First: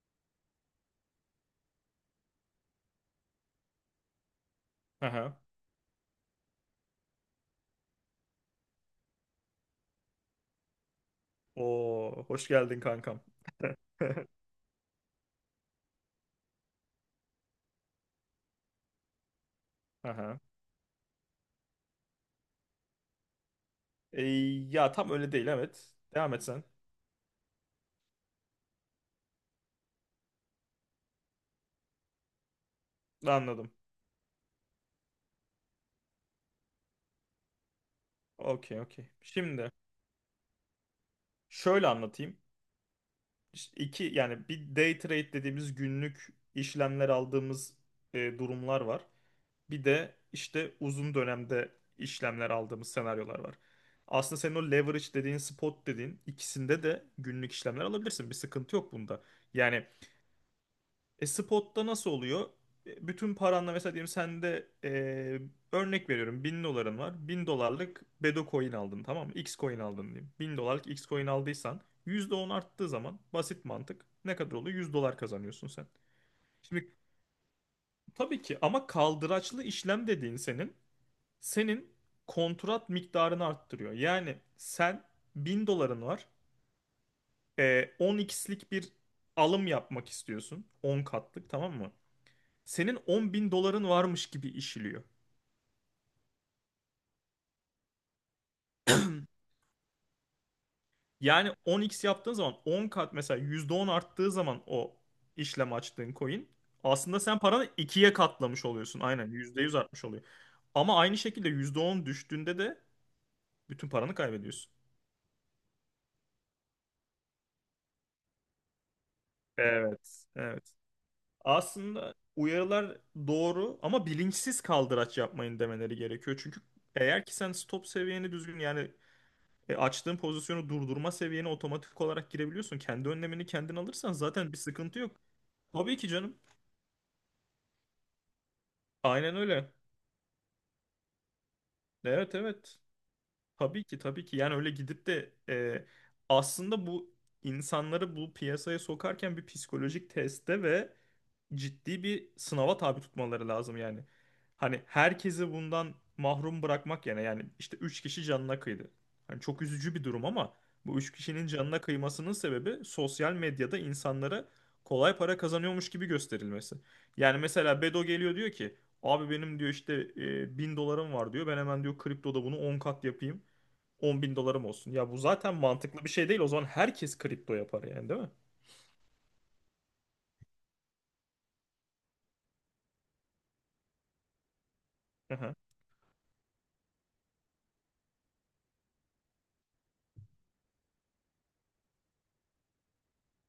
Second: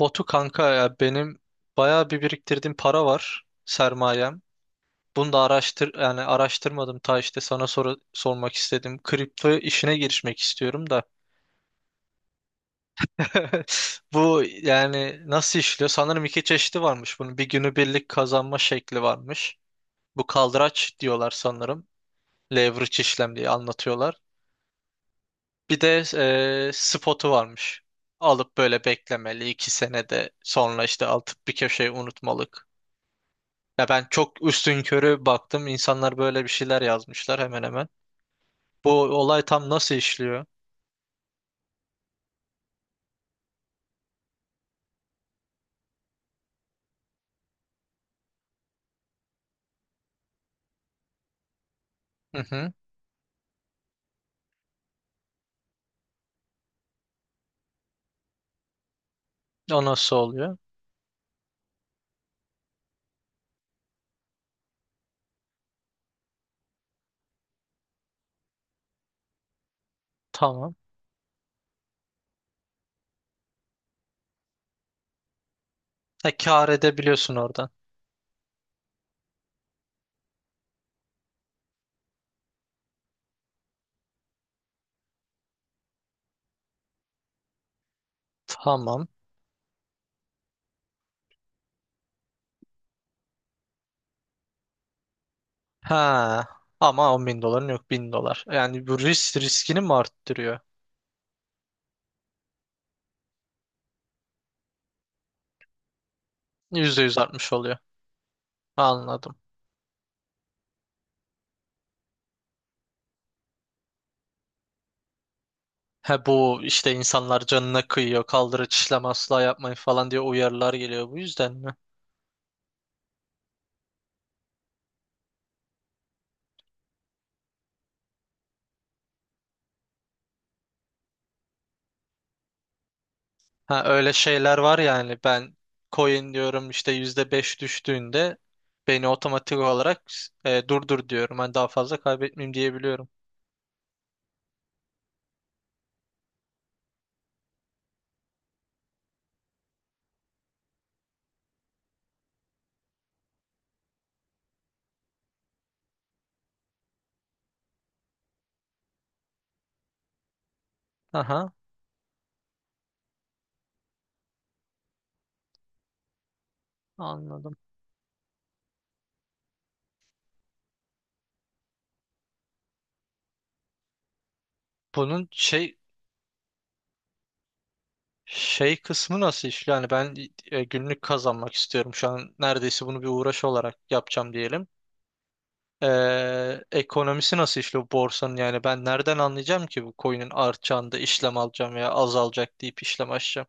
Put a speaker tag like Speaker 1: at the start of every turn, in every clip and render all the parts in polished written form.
Speaker 1: Botu kanka ya benim bayağı bir biriktirdiğim para var sermayem. Bunu
Speaker 2: Aha.
Speaker 1: da araştır yani araştırmadım ta işte sana soru sormak istedim. Kripto işine girişmek istiyorum da.
Speaker 2: Oo, hoş geldin kankam.
Speaker 1: Bu yani nasıl işliyor? Sanırım iki çeşidi varmış bunun. Bir günübirlik kazanma şekli varmış. Bu
Speaker 2: Aha.
Speaker 1: kaldıraç diyorlar sanırım. Leverage işlem diye anlatıyorlar.
Speaker 2: E, Ya tam öyle değil,
Speaker 1: Bir
Speaker 2: evet.
Speaker 1: de
Speaker 2: Devam et sen.
Speaker 1: spotu varmış. Alıp böyle beklemeli 2 senede sonra işte alıp bir köşeye unutmalık.
Speaker 2: Anladım.
Speaker 1: Ya ben çok üstünkörü baktım. İnsanlar böyle bir şeyler yazmışlar hemen hemen.
Speaker 2: Okey
Speaker 1: Bu
Speaker 2: okey.
Speaker 1: olay tam
Speaker 2: Şimdi
Speaker 1: nasıl işliyor?
Speaker 2: şöyle anlatayım. İşte İki yani bir day trade dediğimiz günlük işlemler aldığımız durumlar var. Bir de işte uzun dönemde
Speaker 1: Hı
Speaker 2: işlemler
Speaker 1: hı.
Speaker 2: aldığımız senaryolar var. Aslında senin o leverage dediğin, spot dediğin ikisinde de günlük işlemler alabilirsin. Bir sıkıntı yok bunda.
Speaker 1: O
Speaker 2: Yani
Speaker 1: nasıl oluyor?
Speaker 2: Spotta nasıl oluyor? Bütün paranla mesela diyelim, sende örnek veriyorum 1.000 doların var. 1.000 dolarlık Bedo coin aldın, tamam mı? X coin aldın diyeyim. Bin
Speaker 1: Tamam.
Speaker 2: dolarlık X coin aldıysan %10 arttığı zaman basit mantık ne kadar oluyor? 100 dolar kazanıyorsun sen.
Speaker 1: E kâr
Speaker 2: Şimdi
Speaker 1: edebiliyorsun oradan.
Speaker 2: tabii ki ama kaldıraçlı işlem dediğin senin kontrat miktarını arttırıyor. Yani sen, 1.000 doların var. 10x'lik bir
Speaker 1: Tamam.
Speaker 2: alım yapmak istiyorsun. 10 katlık, tamam mı? Senin 10 bin doların varmış gibi işliyor.
Speaker 1: Ha. Ama 10 bin doların yok, 1000 dolar. Yani bu risk riskini mi arttırıyor?
Speaker 2: Yani 10x yaptığın zaman 10 kat, mesela %10 arttığı zaman o işlem açtığın coin,
Speaker 1: %100
Speaker 2: aslında sen
Speaker 1: artmış
Speaker 2: paranı
Speaker 1: oluyor.
Speaker 2: ikiye katlamış oluyorsun. Aynen,
Speaker 1: Anladım.
Speaker 2: %100 artmış oluyor. Ama aynı şekilde %10 düştüğünde de bütün paranı kaybediyorsun.
Speaker 1: He bu işte insanlar canına kıyıyor. Kaldırı işlem asla yapmayın falan diye
Speaker 2: Evet. Evet.
Speaker 1: uyarılar geliyor. Bu yüzden mi?
Speaker 2: Aslında uyarılar doğru ama bilinçsiz kaldıraç yapmayın demeleri gerekiyor. Çünkü eğer ki sen stop seviyeni düzgün, yani açtığın pozisyonu durdurma seviyene otomatik olarak girebiliyorsun. Kendi önlemini kendin
Speaker 1: Ha, öyle
Speaker 2: alırsan zaten bir
Speaker 1: şeyler var
Speaker 2: sıkıntı yok.
Speaker 1: yani ben
Speaker 2: Tabii ki
Speaker 1: coin
Speaker 2: canım.
Speaker 1: diyorum işte %5 düştüğünde beni
Speaker 2: Aynen
Speaker 1: otomatik
Speaker 2: öyle.
Speaker 1: olarak durdur diyorum. Hani daha fazla
Speaker 2: Evet,
Speaker 1: kaybetmeyeyim
Speaker 2: evet.
Speaker 1: diyebiliyorum.
Speaker 2: Tabii ki, tabii ki. Yani öyle gidip de aslında bu, insanları bu piyasaya sokarken bir psikolojik teste ve ciddi bir sınava tabi tutmaları lazım yani. Hani herkesi bundan mahrum bırakmak yani, işte 3 kişi canına kıydı. Hani çok üzücü bir durum ama bu 3 kişinin
Speaker 1: Aha,
Speaker 2: canına kıymasının sebebi, sosyal medyada insanlara kolay para kazanıyormuş gibi gösterilmesi. Yani
Speaker 1: anladım.
Speaker 2: mesela Bedo geliyor, diyor ki, abi benim diyor, işte 1.000 dolarım var diyor, ben hemen diyor, kriptoda bunu 10 kat yapayım 10.000 dolarım olsun. Ya bu
Speaker 1: Bunun
Speaker 2: zaten
Speaker 1: şey
Speaker 2: mantıklı bir şey değil, o zaman herkes kripto yapar yani, değil mi?
Speaker 1: şey kısmı nasıl işliyor? Yani ben günlük kazanmak istiyorum. Şu an neredeyse bunu bir uğraş olarak yapacağım diyelim.
Speaker 2: Aha.
Speaker 1: Ekonomisi nasıl işliyor borsanın, yani ben nereden anlayacağım ki bu coin'in artacağını da işlem alacağım veya azalacak deyip işlem açacağım?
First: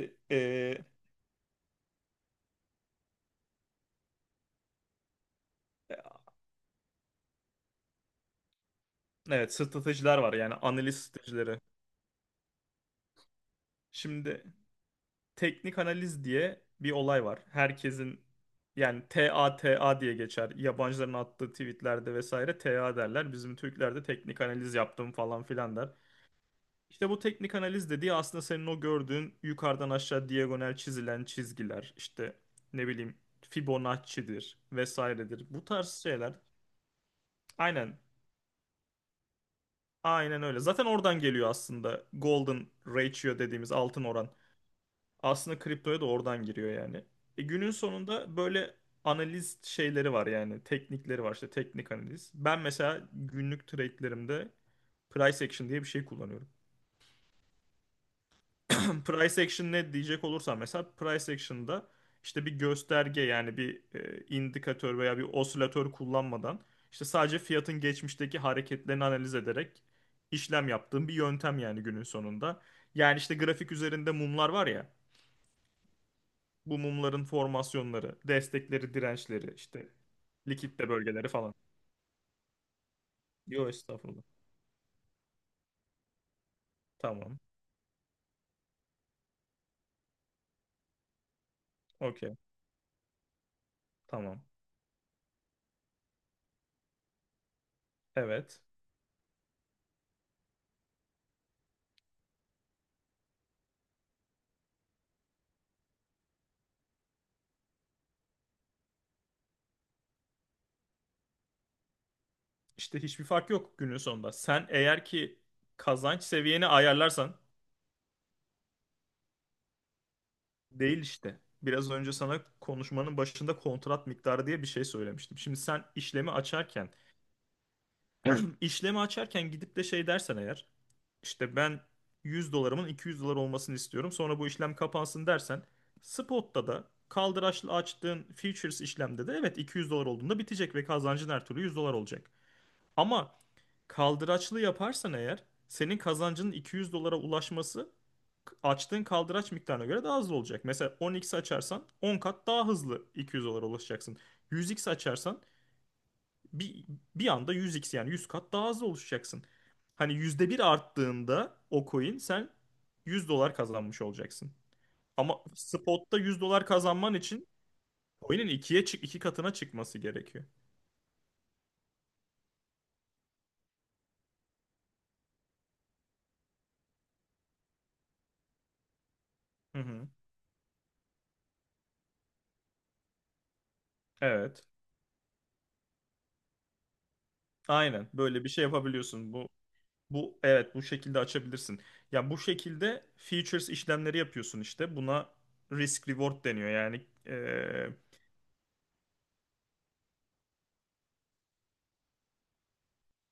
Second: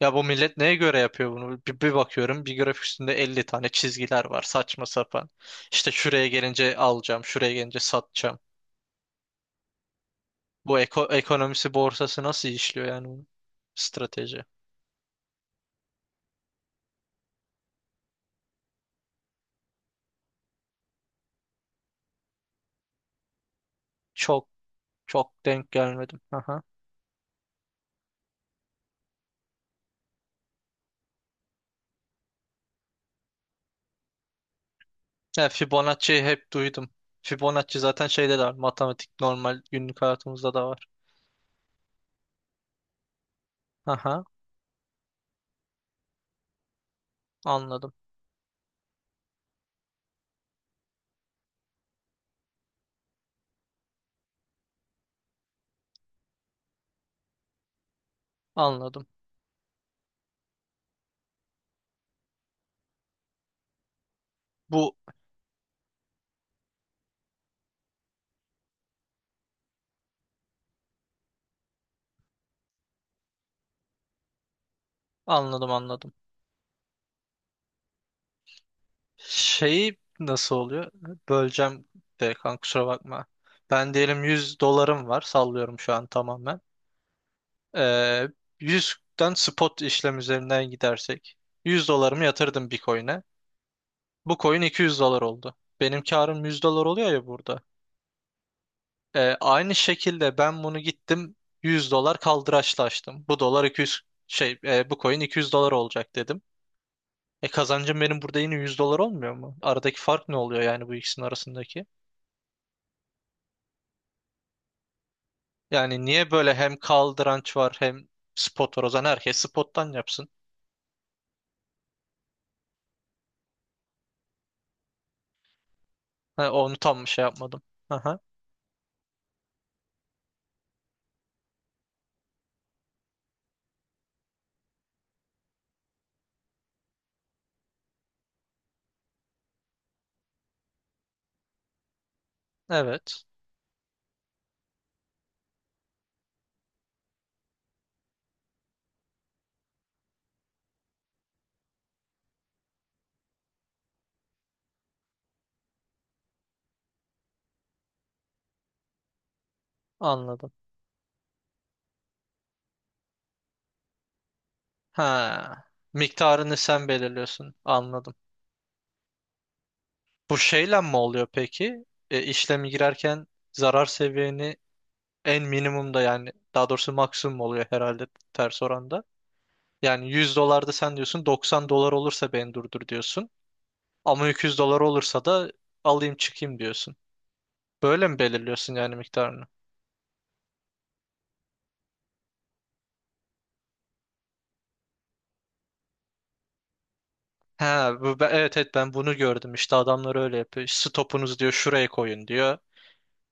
Speaker 1: Ya bu millet neye göre yapıyor bunu? Bir bakıyorum bir grafik üstünde 50 tane çizgiler var saçma sapan. İşte
Speaker 2: e,
Speaker 1: şuraya gelince alacağım, şuraya gelince satacağım.
Speaker 2: evet, stratejiler var, yani
Speaker 1: Bu
Speaker 2: analiz stratejileri.
Speaker 1: ekonomisi, borsası nasıl işliyor yani bunun? Strateji.
Speaker 2: Şimdi teknik analiz diye bir olay var. Herkesin yani T T A T A diye geçer. Yabancıların attığı tweetlerde vesaire T A derler. Bizim Türklerde teknik
Speaker 1: Çok
Speaker 2: analiz yaptım
Speaker 1: çok
Speaker 2: falan
Speaker 1: denk
Speaker 2: filan der.
Speaker 1: gelmedim. Aha.
Speaker 2: İşte bu teknik analiz dediği, aslında senin o gördüğün yukarıdan aşağı diagonal çizilen çizgiler, işte ne bileyim, Fibonacci'dir,
Speaker 1: Ya
Speaker 2: vesairedir. Bu tarz
Speaker 1: Fibonacci'yi
Speaker 2: şeyler.
Speaker 1: hep duydum. Fibonacci
Speaker 2: Aynen.
Speaker 1: zaten şeyde de var. Matematik normal günlük
Speaker 2: Aynen
Speaker 1: hayatımızda
Speaker 2: öyle.
Speaker 1: da
Speaker 2: Zaten
Speaker 1: var.
Speaker 2: oradan geliyor aslında, golden ratio dediğimiz altın
Speaker 1: Aha,
Speaker 2: oran. Aslında kriptoya da oradan giriyor yani. Günün
Speaker 1: anladım.
Speaker 2: sonunda böyle analiz şeyleri var, yani teknikleri var işte, teknik analiz. Ben mesela günlük trade'lerimde price action diye bir şey kullanıyorum.
Speaker 1: Anladım.
Speaker 2: Price action ne diyecek olursam, mesela price action'da, işte bir gösterge yani bir
Speaker 1: Bu
Speaker 2: indikatör veya bir osilatör kullanmadan, işte sadece fiyatın geçmişteki hareketlerini analiz ederek işlem yaptığım bir yöntem, yani günün sonunda. Yani işte grafik üzerinde mumlar var ya,
Speaker 1: anladım anladım.
Speaker 2: bu mumların formasyonları, destekleri, dirençleri, işte
Speaker 1: Şeyi nasıl
Speaker 2: likitte
Speaker 1: oluyor?
Speaker 2: bölgeleri falan.
Speaker 1: Böleceğim de kanka, kusura bakma.
Speaker 2: Yo,
Speaker 1: Ben
Speaker 2: estağfurullah.
Speaker 1: diyelim 100 dolarım var. Sallıyorum şu an tamamen.
Speaker 2: Tamam.
Speaker 1: Ee, 100'den spot işlem üzerinden gidersek. 100 dolarımı
Speaker 2: Okey.
Speaker 1: yatırdım bir coin'e. Bu
Speaker 2: Tamam.
Speaker 1: coin 200 dolar oldu. Benim karım 100 dolar oluyor ya burada.
Speaker 2: Evet.
Speaker 1: Aynı şekilde ben bunu gittim 100 dolar kaldıraçla açtım. Bu dolar 200 şey bu coin 200 dolar olacak dedim. E kazancım benim burada yine 100 dolar olmuyor mu? Aradaki fark ne oluyor yani bu ikisinin arasındaki?
Speaker 2: İşte hiçbir fark yok günün sonunda. Sen eğer ki
Speaker 1: Yani
Speaker 2: kazanç
Speaker 1: niye böyle
Speaker 2: seviyeni
Speaker 1: hem
Speaker 2: ayarlarsan.
Speaker 1: kaldıranç var hem spot var? O zaman herkes spottan yapsın.
Speaker 2: Değil işte. Biraz önce sana konuşmanın başında kontrat miktarı diye bir şey söylemiştim. Şimdi sen işlemi
Speaker 1: Ha, onu
Speaker 2: açarken.
Speaker 1: tam şey yapmadım. Aha,
Speaker 2: Evet. işlemi açarken gidip de şey dersen eğer, işte ben 100 dolarımın 200 dolar olmasını istiyorum, sonra bu işlem kapansın dersen, spotta da, kaldıraçlı açtığın futures işlemde de evet, 200 dolar olduğunda bitecek ve kazancın her türlü 100 dolar olacak.
Speaker 1: evet
Speaker 2: Ama kaldıraçlı yaparsan eğer, senin kazancının 200 dolara ulaşması açtığın kaldıraç miktarına göre daha hızlı olacak. Mesela 10x açarsan 10 kat daha hızlı 200 dolara ulaşacaksın. 100x açarsan bir, bir anda 100x, yani 100 kat daha hızlı ulaşacaksın. Hani yüzde
Speaker 1: anladım.
Speaker 2: bir arttığında o coin, sen 100 dolar kazanmış olacaksın. Ama
Speaker 1: Ha,
Speaker 2: spot'ta 100
Speaker 1: miktarını
Speaker 2: dolar
Speaker 1: sen
Speaker 2: kazanman için
Speaker 1: belirliyorsun, anladım.
Speaker 2: coin'in 2 katına çıkması
Speaker 1: Bu
Speaker 2: gerekiyor.
Speaker 1: şeyle mi oluyor peki? E, işlemi girerken zarar seviyeni en minimumda, yani daha doğrusu maksimum oluyor herhalde ters oranda.
Speaker 2: Hı hı.
Speaker 1: Yani 100 dolarda sen diyorsun 90 dolar olursa beni durdur diyorsun. Ama 200
Speaker 2: Evet.
Speaker 1: dolar olursa da alayım çıkayım diyorsun. Böyle
Speaker 2: Aynen,
Speaker 1: mi
Speaker 2: böyle bir şey
Speaker 1: belirliyorsun yani
Speaker 2: yapabiliyorsun.
Speaker 1: miktarını?
Speaker 2: Bu evet, bu şekilde açabilirsin. Ya, bu şekilde features işlemleri yapıyorsun işte. Buna risk reward deniyor. Yani
Speaker 1: Ha, evet evet ben bunu gördüm. İşte adamlar öyle yapıyor. Stopunuz diyor şuraya koyun diyor.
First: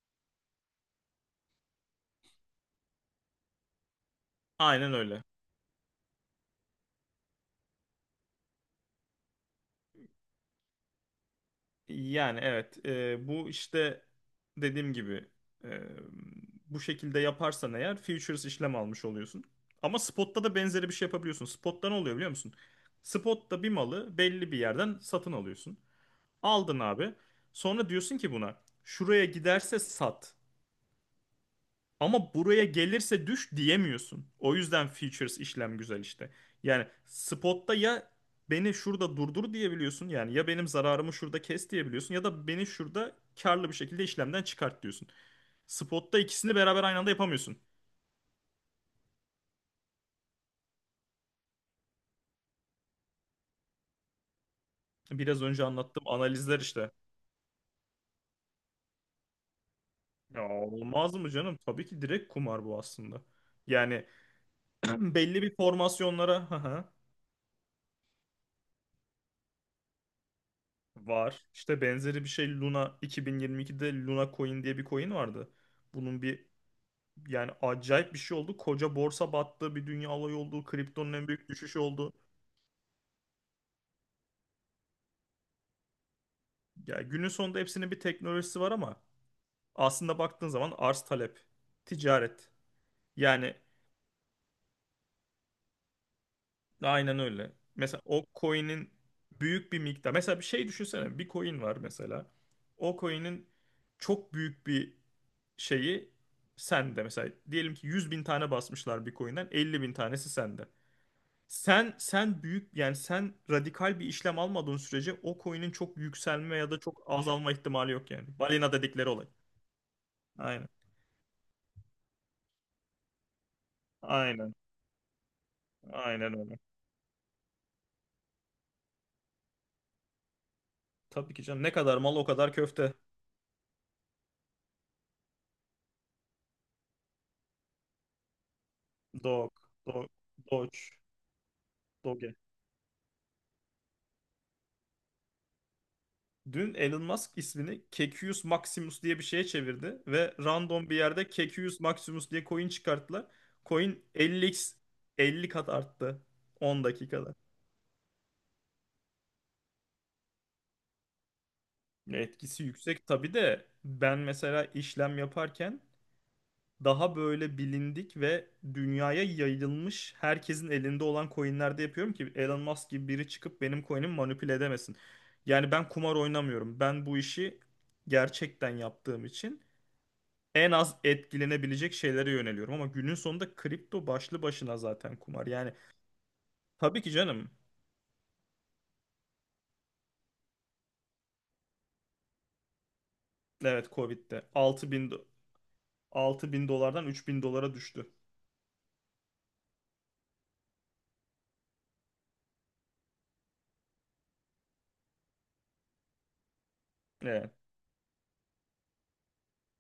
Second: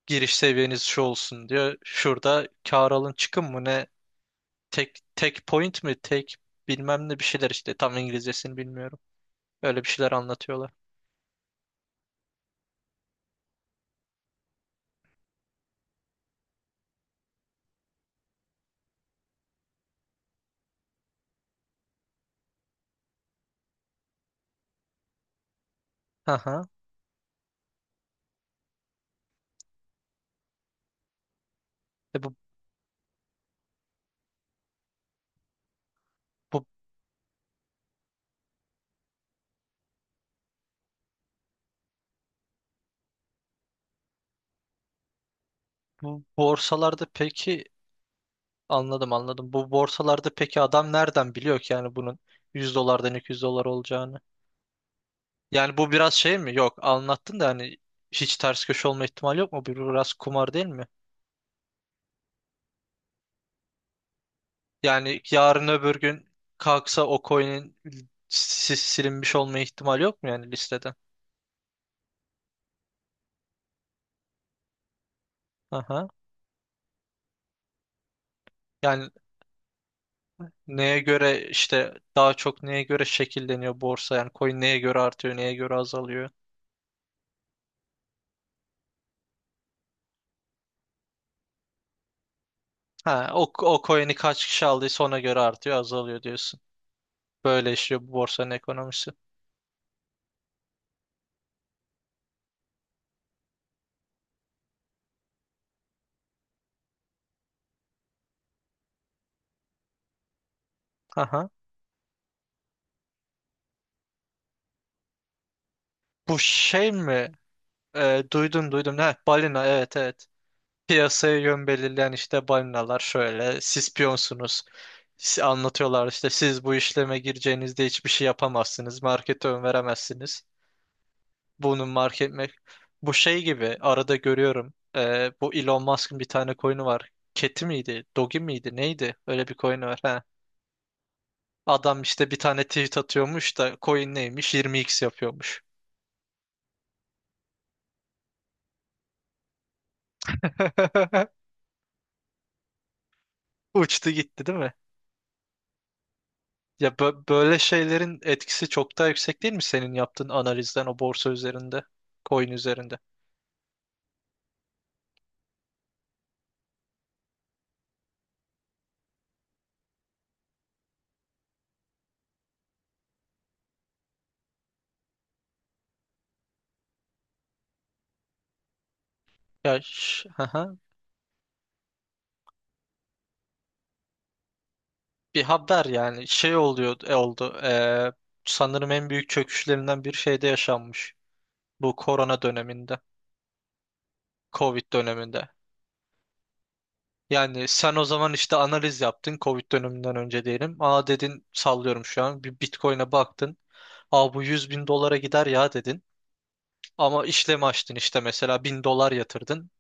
Speaker 1: Giriş seviyeniz şu olsun diyor. Şurada kâr alın çıkın mı ne?
Speaker 2: aynen
Speaker 1: Tek
Speaker 2: öyle.
Speaker 1: tek point mi? Tek bilmem ne bir şeyler işte. Tam İngilizcesini bilmiyorum. Öyle bir şeyler anlatıyorlar.
Speaker 2: Yani evet, bu işte dediğim gibi eee, bu şekilde yaparsan eğer futures işlem almış oluyorsun. Ama spot'ta da benzeri bir şey yapabiliyorsun. Spot'ta ne oluyor biliyor musun? Spot'ta bir malı belli bir yerden satın alıyorsun.
Speaker 1: Aha.
Speaker 2: Aldın abi. Sonra diyorsun ki buna, şuraya giderse sat.
Speaker 1: E
Speaker 2: Ama buraya gelirse düş diyemiyorsun. O yüzden features işlem güzel işte.
Speaker 1: bu,
Speaker 2: Yani spotta ya beni şurada durdur diyebiliyorsun, yani ya benim zararımı şurada kes diyebiliyorsun, ya da beni şurada karlı bir şekilde işlemden çıkart diyorsun. Spotta
Speaker 1: bu
Speaker 2: ikisini beraber aynı
Speaker 1: borsalarda
Speaker 2: anda yapamıyorsun.
Speaker 1: peki, anladım anladım. Bu borsalarda peki adam nereden biliyor ki yani bunun 100 dolardan 200 dolar olacağını?
Speaker 2: Biraz önce
Speaker 1: Yani bu
Speaker 2: anlattığım
Speaker 1: biraz şey mi?
Speaker 2: analizler
Speaker 1: Yok
Speaker 2: işte.
Speaker 1: anlattın da hani, hiç ters köşe olma ihtimali yok mu? Bu biraz
Speaker 2: Ya
Speaker 1: kumar değil mi?
Speaker 2: olmaz mı canım? Tabii ki, direkt kumar bu aslında. Yani
Speaker 1: Yani
Speaker 2: belli bir
Speaker 1: yarın öbür gün
Speaker 2: formasyonlara hı hı,
Speaker 1: kalksa o coin'in silinmiş olma ihtimali yok mu yani listeden?
Speaker 2: var. İşte benzeri bir şey, Luna. 2022'de Luna Coin diye bir coin vardı.
Speaker 1: Aha.
Speaker 2: Bunun bir Yani acayip bir şey oldu. Koca
Speaker 1: Yani
Speaker 2: borsa battı, bir dünya olayı oldu,
Speaker 1: neye
Speaker 2: kriptonun en
Speaker 1: göre
Speaker 2: büyük düşüşü
Speaker 1: işte,
Speaker 2: oldu.
Speaker 1: daha çok neye göre şekilleniyor borsa, yani coin neye göre artıyor neye göre azalıyor?
Speaker 2: Yani günün sonunda hepsinin bir teknolojisi var ama aslında baktığın zaman, arz talep, ticaret.
Speaker 1: Ha, o,
Speaker 2: Yani
Speaker 1: o coin'i kaç kişi aldıysa ona göre artıyor azalıyor diyorsun.
Speaker 2: aynen öyle.
Speaker 1: Böyle
Speaker 2: Mesela
Speaker 1: işliyor bu
Speaker 2: o
Speaker 1: borsanın
Speaker 2: coin'in
Speaker 1: ekonomisi.
Speaker 2: büyük bir miktar. Mesela bir şey düşünsene. Bir coin var mesela. O coin'in çok büyük bir şeyi sende. Mesela diyelim ki 100 bin tane basmışlar bir coin'den, 50 bin tanesi sende.
Speaker 1: Aha.
Speaker 2: Sen büyük, yani sen radikal bir işlem almadığın sürece o coin'in çok
Speaker 1: Bu
Speaker 2: yükselme ya da
Speaker 1: şey
Speaker 2: çok
Speaker 1: mi?
Speaker 2: azalma ihtimali yok
Speaker 1: Ee,
Speaker 2: yani.
Speaker 1: duydum
Speaker 2: Balina
Speaker 1: duydum.
Speaker 2: dedikleri
Speaker 1: Ha,
Speaker 2: olay.
Speaker 1: balina, evet evet.
Speaker 2: Aynen.
Speaker 1: Piyasaya yön belirleyen işte balinalar, şöyle siz
Speaker 2: Aynen.
Speaker 1: piyonsunuz. Anlatıyorlar işte,
Speaker 2: Aynen öyle.
Speaker 1: siz bu işleme gireceğinizde hiçbir şey yapamazsınız, markete ön veremezsiniz
Speaker 2: Tabii ki canım. Ne
Speaker 1: bunun
Speaker 2: kadar mal o kadar köfte.
Speaker 1: bu şey gibi arada görüyorum. Bu Elon Musk'ın bir tane coin'i var, Keti miydi Dogi miydi neydi, öyle
Speaker 2: Dog.
Speaker 1: bir coin'i var
Speaker 2: Dog.
Speaker 1: ha.
Speaker 2: Doge.
Speaker 1: Adam işte
Speaker 2: Doge.
Speaker 1: bir tane tweet atıyormuş da coin neymiş 20x yapıyormuş.
Speaker 2: Dün Elon Musk ismini Kekius Maximus diye bir şeye çevirdi ve random bir yerde Kekius Maximus diye coin çıkarttılar. Coin
Speaker 1: Uçtu gitti değil
Speaker 2: 50x,
Speaker 1: mi?
Speaker 2: 50 kat arttı 10
Speaker 1: Ya
Speaker 2: dakikada.
Speaker 1: böyle şeylerin etkisi çok daha yüksek değil mi senin yaptığın analizden, o borsa üzerinde, coin
Speaker 2: Etkisi
Speaker 1: üzerinde?
Speaker 2: yüksek tabii de, ben mesela işlem yaparken daha böyle bilindik ve dünyaya yayılmış, herkesin elinde olan coinlerde yapıyorum ki, Elon Musk gibi biri çıkıp benim coin'imi manipüle edemesin. Yani ben kumar oynamıyorum. Ben bu işi gerçekten yaptığım için
Speaker 1: Ya hı,
Speaker 2: en
Speaker 1: hı.
Speaker 2: az etkilenebilecek şeylere yöneliyorum. Ama günün sonunda kripto başlı başına zaten
Speaker 1: Bir
Speaker 2: kumar. Yani
Speaker 1: haber yani şey oluyor
Speaker 2: tabii ki canım.
Speaker 1: oldu. Sanırım en büyük çöküşlerinden bir şeyde yaşanmış. Bu korona döneminde,
Speaker 2: Evet, Covid'de
Speaker 1: Covid döneminde.
Speaker 2: 6.000 dolardan 3000
Speaker 1: Yani
Speaker 2: dolara
Speaker 1: sen o
Speaker 2: düştü.
Speaker 1: zaman işte analiz yaptın Covid döneminden önce diyelim. Aa dedin, sallıyorum şu an, bir Bitcoin'e baktın. Aa bu 100 bin dolara gider ya dedin. Ama
Speaker 2: Evet.
Speaker 1: işlem açtın işte, mesela 1000 dolar yatırdın.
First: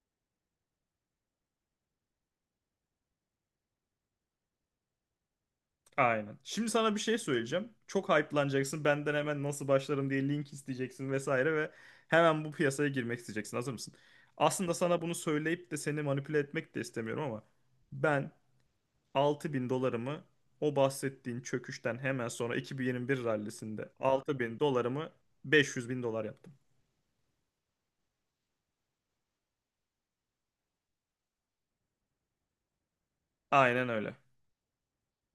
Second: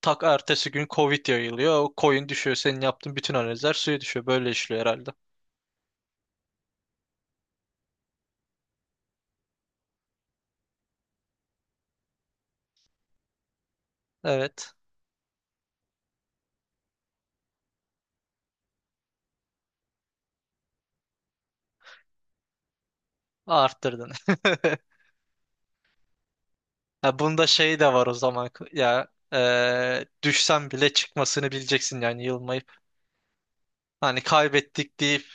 Speaker 1: Tak ertesi gün Covid yayılıyor. O coin düşüyor. Senin yaptığın bütün analizler suya düşüyor. Böyle işliyor herhalde.
Speaker 2: Aynen. Şimdi sana bir şey söyleyeceğim. Çok hype'lanacaksın. Benden hemen nasıl başlarım diye link isteyeceksin vesaire ve hemen bu piyasaya girmek isteyeceksin. Hazır mısın?
Speaker 1: Evet.
Speaker 2: Aslında sana bunu söyleyip de seni manipüle etmek de istemiyorum ama ben, 6.000 dolarımı, o bahsettiğin çöküşten hemen sonra 2021 rallisinde
Speaker 1: Arttırdın.
Speaker 2: 6000 dolarımı 500 bin dolar yaptım.
Speaker 1: Ha, bunda şey de var o zaman. Ya düşsen bile çıkmasını bileceksin yani, yılmayıp.
Speaker 2: Aynen öyle.
Speaker 1: Hani kaybettik deyip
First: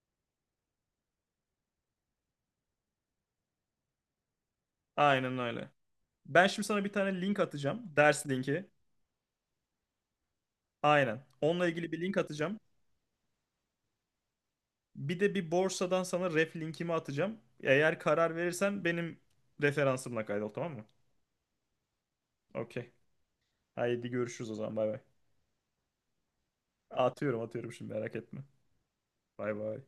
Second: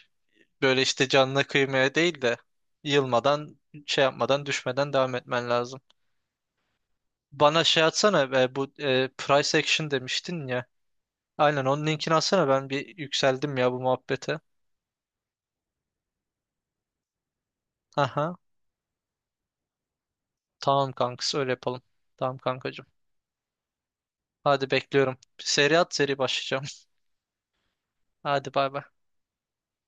Speaker 1: böyle işte canına kıymaya değil de, yılmadan şey yapmadan düşmeden devam
Speaker 2: Aynen
Speaker 1: etmen
Speaker 2: öyle.
Speaker 1: lazım.
Speaker 2: Ben şimdi sana bir tane link
Speaker 1: Bana
Speaker 2: atacağım.
Speaker 1: şey
Speaker 2: Ders
Speaker 1: atsana,
Speaker 2: linki.
Speaker 1: bu price action demiştin ya.
Speaker 2: Aynen.
Speaker 1: Aynen
Speaker 2: Onunla
Speaker 1: onun
Speaker 2: ilgili bir
Speaker 1: linkini
Speaker 2: link
Speaker 1: atsana,
Speaker 2: atacağım.
Speaker 1: ben bir yükseldim ya bu muhabbete.
Speaker 2: Bir de bir borsadan sana ref linkimi atacağım. Eğer
Speaker 1: Aha.
Speaker 2: karar verirsen benim referansımla kaydol, tamam mı?
Speaker 1: Tamam kankası, öyle yapalım. Tamam kankacığım.
Speaker 2: Okey. Haydi görüşürüz o
Speaker 1: Hadi
Speaker 2: zaman, bay bay.
Speaker 1: bekliyorum. Seri at, seri başlayacağım.
Speaker 2: Atıyorum atıyorum şimdi, merak etme.
Speaker 1: Hadi bay bay.
Speaker 2: Bay bay.